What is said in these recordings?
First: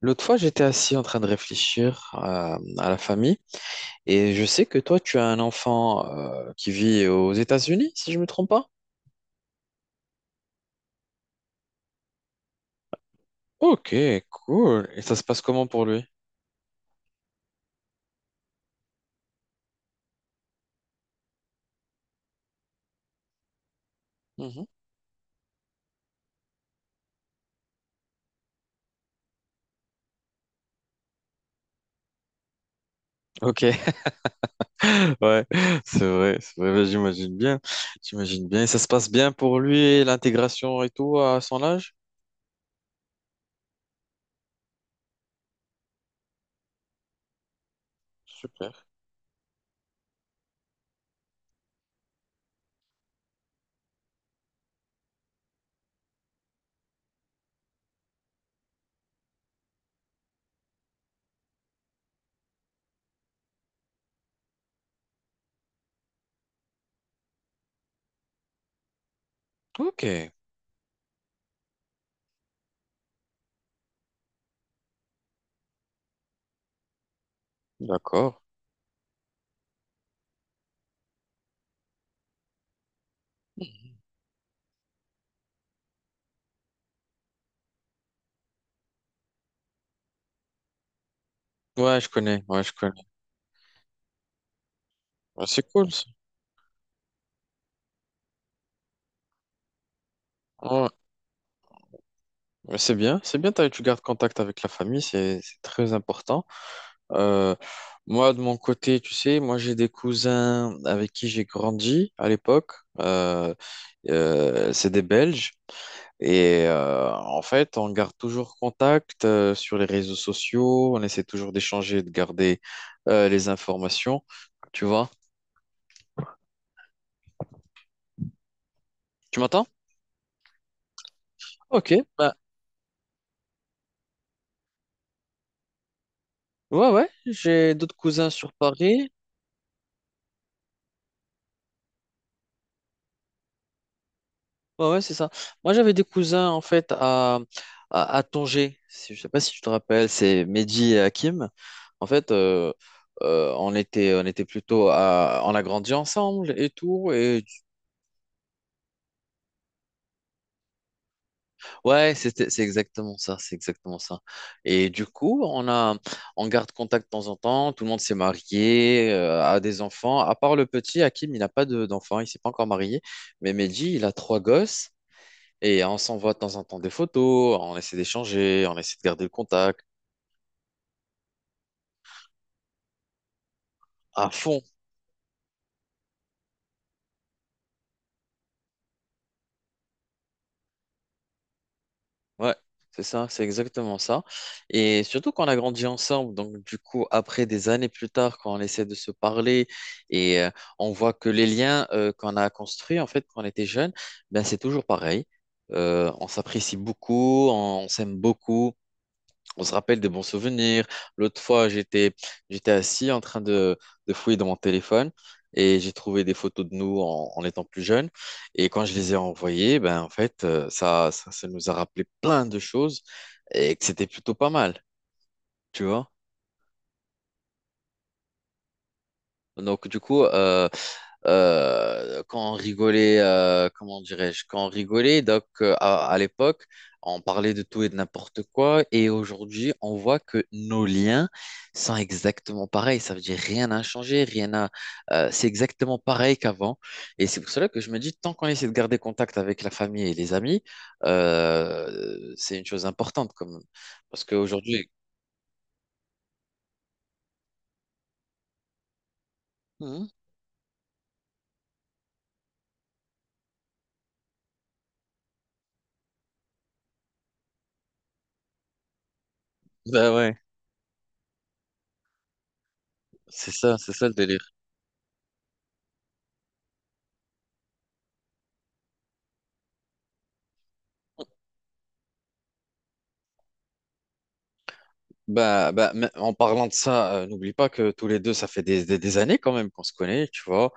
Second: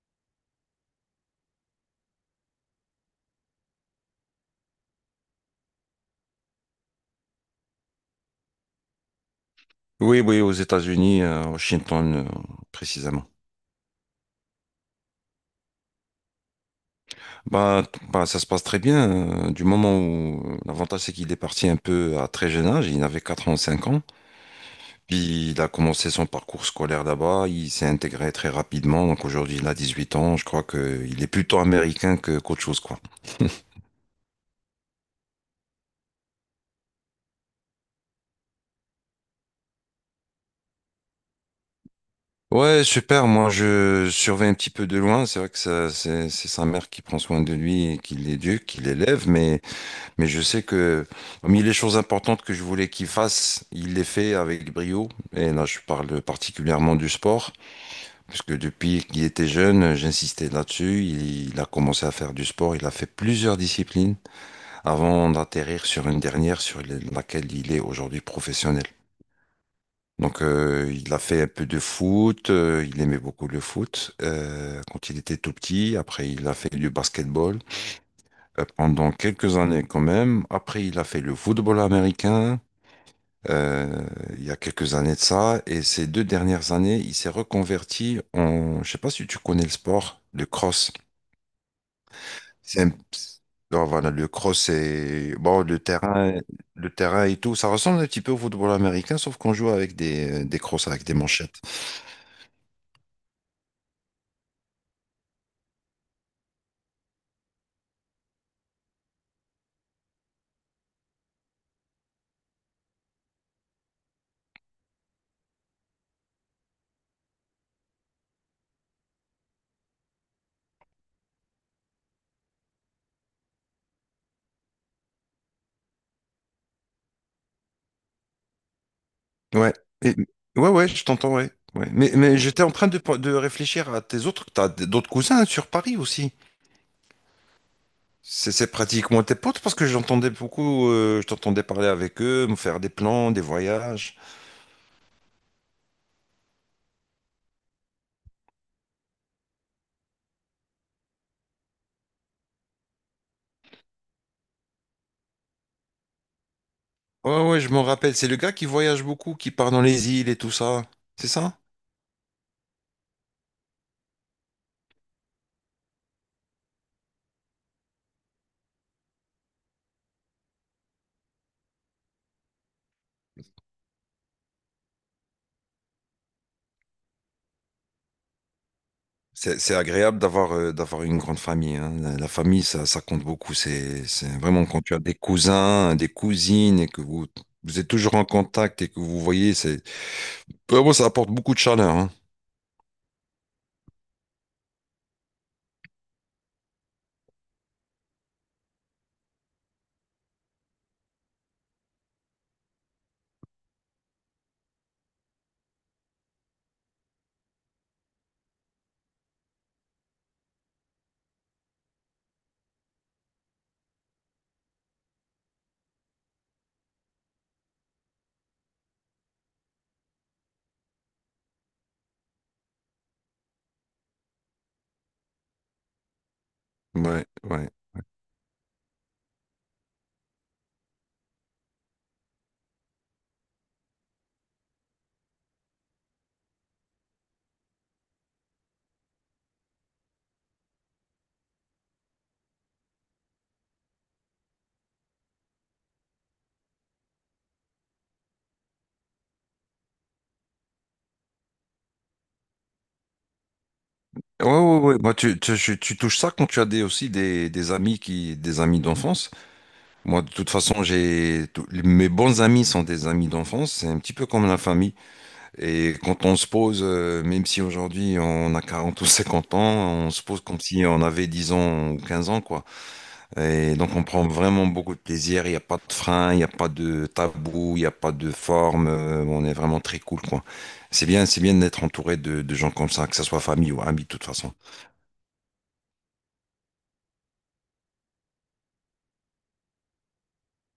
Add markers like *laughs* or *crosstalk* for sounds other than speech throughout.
L'autre fois, j'étais assis en train de réfléchir à la famille et je sais que toi, tu as un enfant qui vit aux États-Unis, si je me trompe pas. Oui, oui, aux États-Unis, à Washington, précisément. Ok, cool. Et ça se passe comment pour lui? Bah, ça se passe très bien. Du moment où l'avantage, c'est qu'il est parti un peu à très jeune âge. Il avait 4 ans, 5 ans. Mhm. Puis il a commencé son parcours scolaire là-bas. Il s'est intégré très rapidement. Donc aujourd'hui, il a 18 ans. Je crois qu'il est plutôt américain que qu'autre chose, quoi. Ok, *laughs* ouais, c'est vrai, bah, j'imagine bien, j'imagine bien. Et ça se passe bien pour lui, l'intégration et tout à son âge? Ouais, super. Moi, je surveille un petit peu de loin. C'est vrai que c'est sa mère qui prend soin de lui et qui l'éduque, Super. qui l'élève, mais mais je sais que parmi les choses importantes que je voulais qu'il fasse, il les fait avec brio. Et là, je parle particulièrement du sport, puisque depuis qu'il était jeune, j'insistais là-dessus. Il a commencé à faire du sport. Il a fait plusieurs disciplines avant d'atterrir sur une dernière sur laquelle il est aujourd'hui professionnel. Ok, Donc, il a fait un peu de foot. Il aimait beaucoup le foot quand il était tout petit. Après, il a fait du basketball d'accord. Pendant quelques années quand même. Après, il a fait le football américain euh, il y a quelques années de ça. Et ces deux dernières années, il s'est reconverti en, je sais pas si tu connais le sport, le cross. Ouais, je connais, ouais, je C'est un- connais. non, voilà, le cross c'est Ouais, bon, c'est le cool, ça. terrain, le terrain et tout. Ça ressemble un petit peu au football américain, sauf qu'on joue avec des Ouais. crosses, avec des manchettes. Ouais, c'est bien, c'est bien, tu gardes contact avec la famille, c'est très important. Euh, Moi, de mon côté, tu sais, moi j'ai des cousins avec qui j'ai grandi à l'époque. Euh, c'est des Belges. Et en fait, on garde toujours contact sur les réseaux sociaux. On essaie toujours d'échanger, de garder les informations. Tu vois? Tu m'entends? Ouais. Et- Ouais, ouais, je t'entends, ouais. Ouais. Ok. Mais, Bah, mais j'étais en train de réfléchir à tes autres. T'as d'autres cousins sur Paris aussi. ouais, ouais. J'ai d'autres cousins sur C'est Paris. pratiquement tes potes parce que j'entendais beaucoup, je t'entendais parler avec eux, me faire des plans, des voyages. Ouais, ouais, c'est ça. Moi, j'avais des cousins, en fait, à Tanger. Je sais pas si tu te rappelles, c'est Mehdi et Hakim. En fait, on était plutôt on a grandi ensemble et tout. Et Ouais, ouais, je m'en rappelle. C'est le gars qui voyage beaucoup, qui part dans les îles et tout ça. C'est ça? ouais, c'est exactement ça, c'est exactement ça. Et du coup, on garde contact de temps en temps. Tout le monde s'est marié, a des enfants. À part le petit Hakim, il n'a pas d'enfant, il s'est pas encore marié. Mais Mehdi, il a trois gosses. Et on s'envoie de temps en temps des photos, on essaie d'échanger, on essaie de garder le C'est contact agréable d'avoir d'avoir une grande famille, hein. La famille, ça compte beaucoup. C'est à fond. vraiment quand tu as des cousins, des cousines et que vous, vous êtes toujours en contact et que vous voyez, c'est Ouais, moi, ça apporte beaucoup de chaleur, hein. Ouais, c'est ça, c'est exactement ça. Et surtout qu'on a grandi ensemble, donc du coup, après des années plus tard, quand on essaie de se parler et on voit que les liens qu'on a construits, en fait, quand on était jeune, ben, c'est toujours pareil. On s'apprécie beaucoup, on s'aime beaucoup. On se rappelle des bons souvenirs. L'autre fois, j'étais assis en train de fouiller dans mon téléphone et j'ai trouvé des photos de nous en étant plus jeunes. Et quand je les ai envoyées, ben, en fait, ça nous a rappelé plein de choses et que c'était plutôt pas mal, tu vois. Ouais, ouais. Donc, du coup, quand on rigolait, comment dirais-je, quand on rigolait, donc à l'époque, on parlait de tout et de n'importe quoi, et aujourd'hui, on voit que nos liens sont exactement pareils. Ça veut dire rien n'a changé, rien n'a. C'est exactement pareil qu'avant, et c'est pour cela que je me dis, tant qu'on essaie de garder contact avec la famille et les amis, c'est une chose importante, comme parce Ouais, ouais, qu'aujourd'hui... ouais. Bah, tu touches ça quand tu as des, aussi des amis qui, des amis d'enfance. Mhm. Moi, de toute façon, j'ai, mes bons amis sont des amis d'enfance. C'est un petit peu comme la famille. Et quand on se pose, même si aujourd'hui on a 40 ou 50 ans, on Ben se ouais, pose comme si on avait 10 ans ou 15 ans, quoi. Et donc c'est on ça le prend délire. vraiment beaucoup de plaisir, il n'y a pas de frein, il n'y a pas de tabou, il n'y a pas de forme, on est vraiment très cool, quoi. C'est bien d'être entouré de gens comme ça, que ce soit famille ou amis, de toute façon. Bah, mais en parlant de ça, n'oublie pas que tous les deux, ça fait des années quand même qu'on se connaît, tu vois.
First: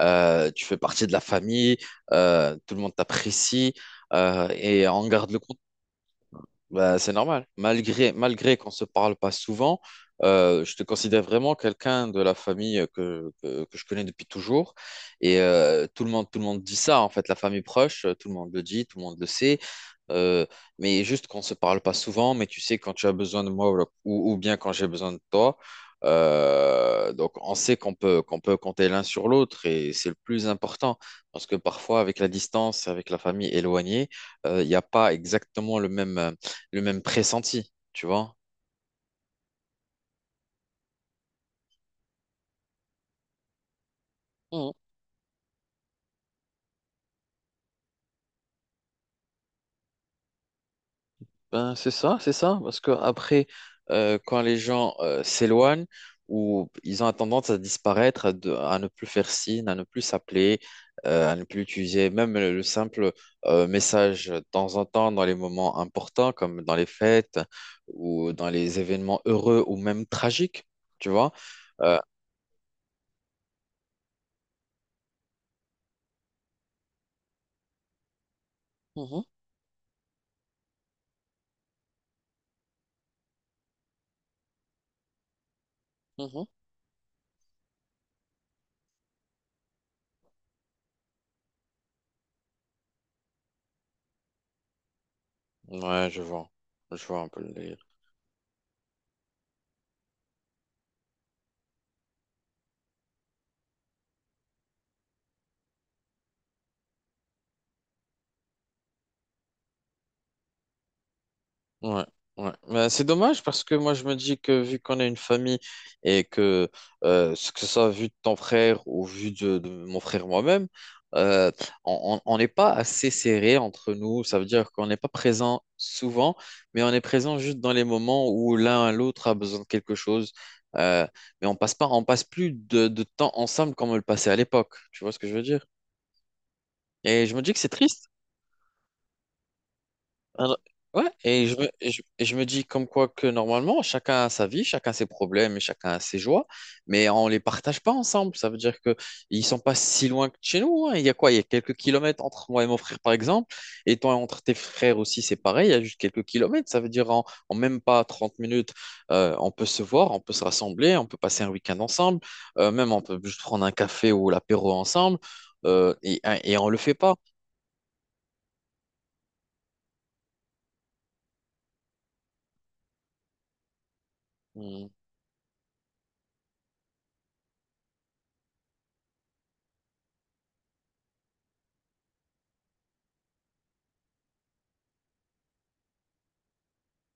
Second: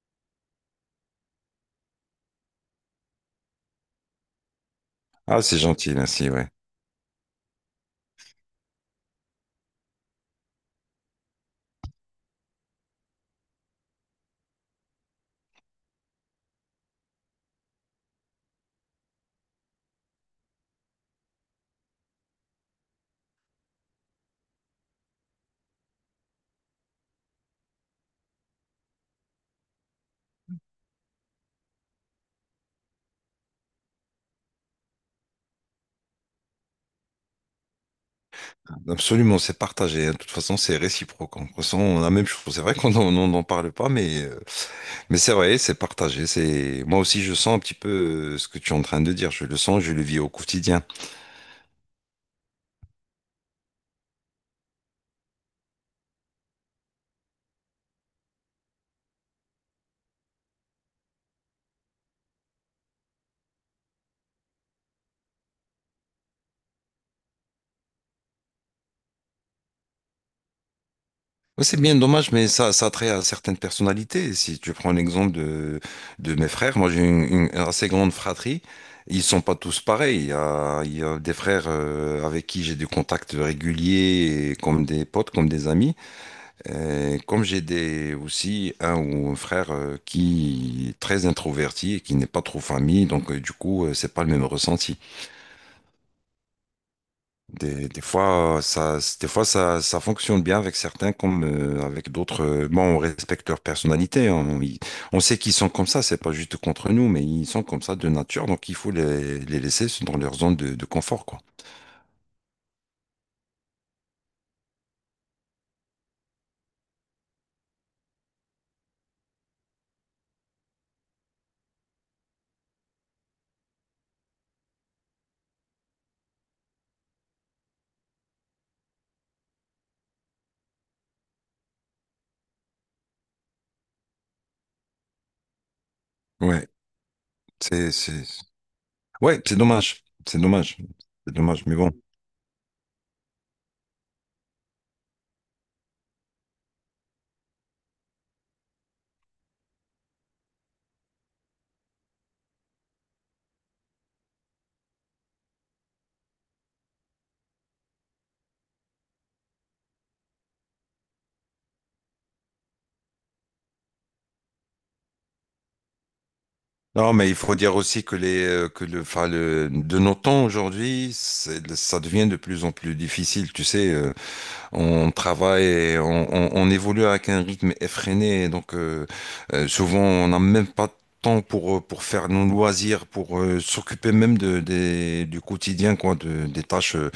Tu fais partie de la famille, tout le monde t'apprécie et on garde le Ah, c'est compte. gentil, merci, ouais. Bah, c'est normal. Malgré qu'on se parle pas souvent, je te considère vraiment quelqu'un de la famille que je connais depuis toujours. Et tout le monde dit ça, en fait, la famille proche, tout le monde le dit, tout le monde le sait. Euh, mais juste qu'on se parle pas souvent, mais tu sais, quand tu as besoin de moi ou bien quand j'ai besoin de toi, donc on sait qu'on peut compter l'un sur l'autre et c'est le plus important. Parce que parfois, avec la distance, avec la famille éloignée, il n'y a pas exactement le même pressenti, tu vois? Absolument, c'est partagé, hein. De toute façon, c'est réciproque. On ressent la même chose. C'est vrai qu'on n'en parle pas, mais mais c'est vrai, c'est partagé. C'est moi aussi, je sens un petit peu ce que tu es en train de dire. Je le sens, je le vis au quotidien. Ben, c'est ça, parce que après, quand les gens s'éloignent ou ils ont tendance à disparaître, à ne plus faire signe, à ne plus s'appeler, à ne plus utiliser même le simple message de temps en temps dans les moments importants, comme dans les fêtes ou dans les événements heureux ou même tragiques, tu vois. Ouais, c'est bien Euh, dommage, mais ça a trait à certaines personnalités. Si tu prends l'exemple de mes frères, moi j'ai une assez grande fratrie. Mhm, Ils sont pas tous pareils. Il y a des frères avec qui j'ai des contacts réguliers, et comme des potes, comme des amis. mhm. Comme j'ai des aussi un ou un frère qui est très introverti et qui n'est pas trop famille, donc du coup, c'est pas le même ressenti. Ouais, je vois un peu le délire. Des fois ça fonctionne bien avec certains comme avec d'autres. Bon, on respecte leur personnalité. On sait qu'ils sont comme ça. C'est pas juste contre nous, mais ils sont comme ça de nature. Donc, il faut les laisser dans leur zone de confort, quoi. Ouais, ouais. Mais c'est dommage parce que moi je me dis que vu qu'on est une famille et que ce que ce soit vu de ton frère ou vu de mon frère moi-même, euh, on n'est pas assez serré entre nous. Ça veut dire qu'on n'est pas présent souvent, mais on est présent juste dans les moments où l'un à l'autre a besoin de quelque chose. Euh, mais on passe pas, on passe plus de temps ensemble comme on le passait à l'époque. Tu vois ce que je veux dire? Ouais, Et je me dis que c'est c'est, triste. c'est, ouais, c'est dommage. C'est Alors, dommage. ouais, C'est dommage, mais bon. Et je me dis comme quoi que normalement, chacun a sa vie, chacun ses problèmes et chacun a ses joies, mais on les partage pas ensemble. Ça veut dire que ils sont pas si loin que chez nous, hein. Il y a quoi? Il y a quelques kilomètres entre moi et mon frère, par exemple, et toi, entre tes frères aussi, c'est pareil, il y a juste quelques kilomètres. Ça veut dire en même pas 30 minutes, on peut se voir, on peut se rassembler, on peut passer un week-end ensemble, même on peut juste prendre un café ou l'apéro ensemble, et on le fait Non, pas. mais il faut dire aussi que les, que le, enfin, le, de nos temps aujourd'hui, ça devient de plus en plus difficile. Tu sais, Hmm. on travaille, on évolue avec un rythme effréné. Donc, souvent, on n'a même pas de temps pour faire nos loisirs, pour s'occuper même du quotidien, quoi, des tâches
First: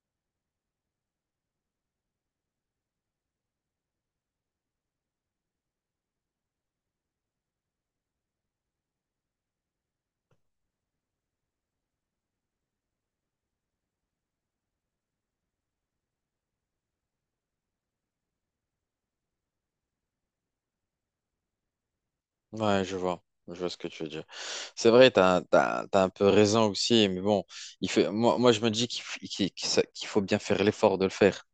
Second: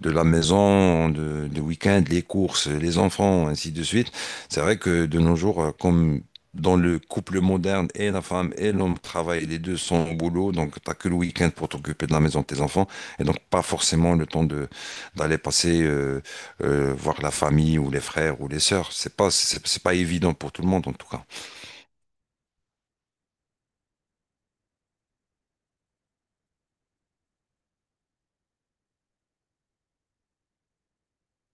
de la maison, de week-end, les courses, les enfants, ainsi de suite. C'est vrai que de nos jours, comme dans le couple moderne, et la femme et l'homme travaillent, les deux sont au boulot, donc t'as que le week-end pour t'occuper de la maison de tes enfants, et donc pas forcément le temps de d'aller passer voir la famille ou les frères ou les sœurs. C'est pas évident pour tout le monde en tout cas. Ouais, je vois. Je vois ce que tu veux dire. C'est vrai, t'as un peu raison aussi, mais bon, moi je me dis qu'il f- qu'il- qu'il sa- qu'il faut bien faire l'effort de le faire.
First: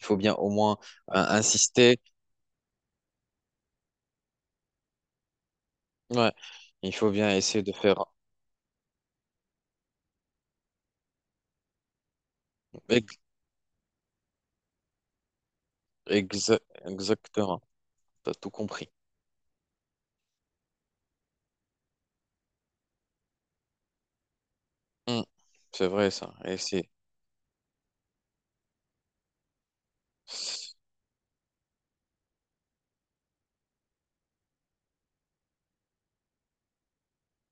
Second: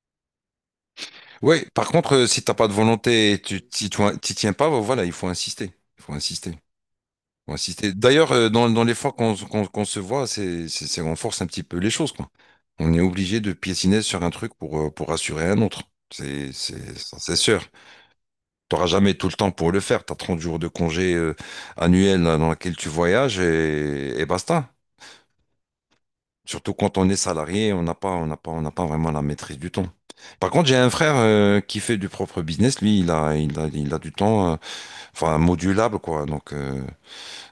Il faut bien au moins Oui, par insister. contre, si t'as pas de volonté et tu t'y tiens pas, bah, voilà, il faut insister. Il faut Ouais, insister. Il il faut bien faut essayer de insister. faire D'ailleurs, dans les fois qu'on se voit, on force un petit peu les choses, quoi. On est ex- obligé de piétiner sur un truc pour assurer un autre. Exa- Ça, c'est exactement. sûr. T'as tout T'auras compris. jamais tout le temps pour le faire. T'as 30 jours de congé annuel dans lequel tu voyages et basta. Mm. C'est vrai, ça. Et Surtout c'est... quand on est salarié, on n'a pas vraiment la maîtrise du temps. Par contre, j'ai un frère qui fait du propre business. Lui, il a du temps, enfin modulable quoi. Donc,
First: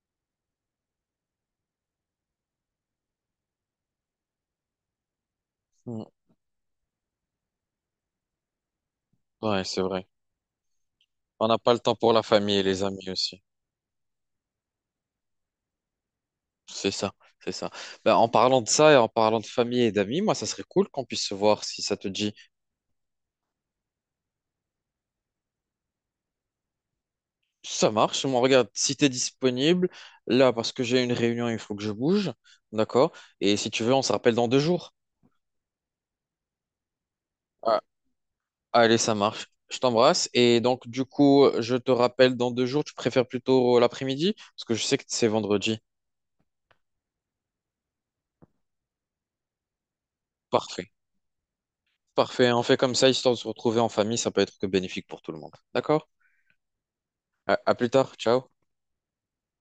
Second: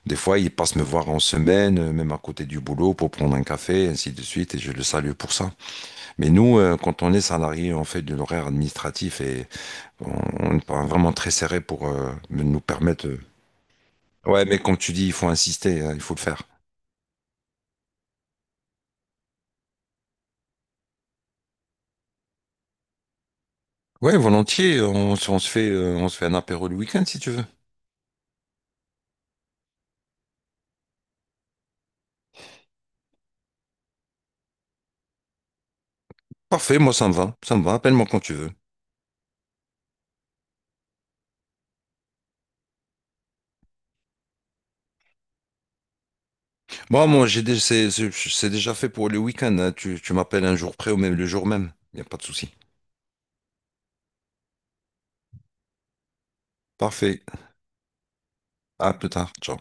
des fois, il passe me voir en semaine, même à côté du boulot, pour prendre un café, ainsi de suite. Et je le salue pour ça. Mm. Mais nous, quand on est salarié, on fait de l'horaire administratif et Ouais, c'est vrai. on, on est pas vraiment très On n'a serré pas le pour temps pour la famille nous et les permettre. amis aussi. Ouais, mais comme tu dis, il faut insister, il faut le faire. C'est ça, c'est ça. Ben, en parlant de ça et en parlant de famille et d'amis, moi, ça serait cool qu'on puisse se voir si ça te dit. Ouais, volontiers. On se fait, on se fait un apéro le week-end si tu veux. Ça marche. On regarde si tu es disponible. Là, parce que j'ai une réunion, il faut que je bouge. D'accord? Et si tu veux, on se rappelle dans 2 jours. Parfait, moi ça me va, Ah, appelle-moi quand tu veux. allez, ça marche. Je t'embrasse. Et donc, du coup, je te rappelle dans 2 jours. Tu préfères plutôt l'après-midi? Parce que je sais que c'est vendredi. Moi, c'est déjà fait pour le week-end, hein. Tu m'appelles un jour Parfait. près ou même le jour même, il n'y a pas de Parfait. souci. On fait comme ça, histoire de se retrouver en famille. Ça peut être que bénéfique pour tout le monde. D'accord? Parfait, À à plus tard. Ciao. à plus tard, ciao.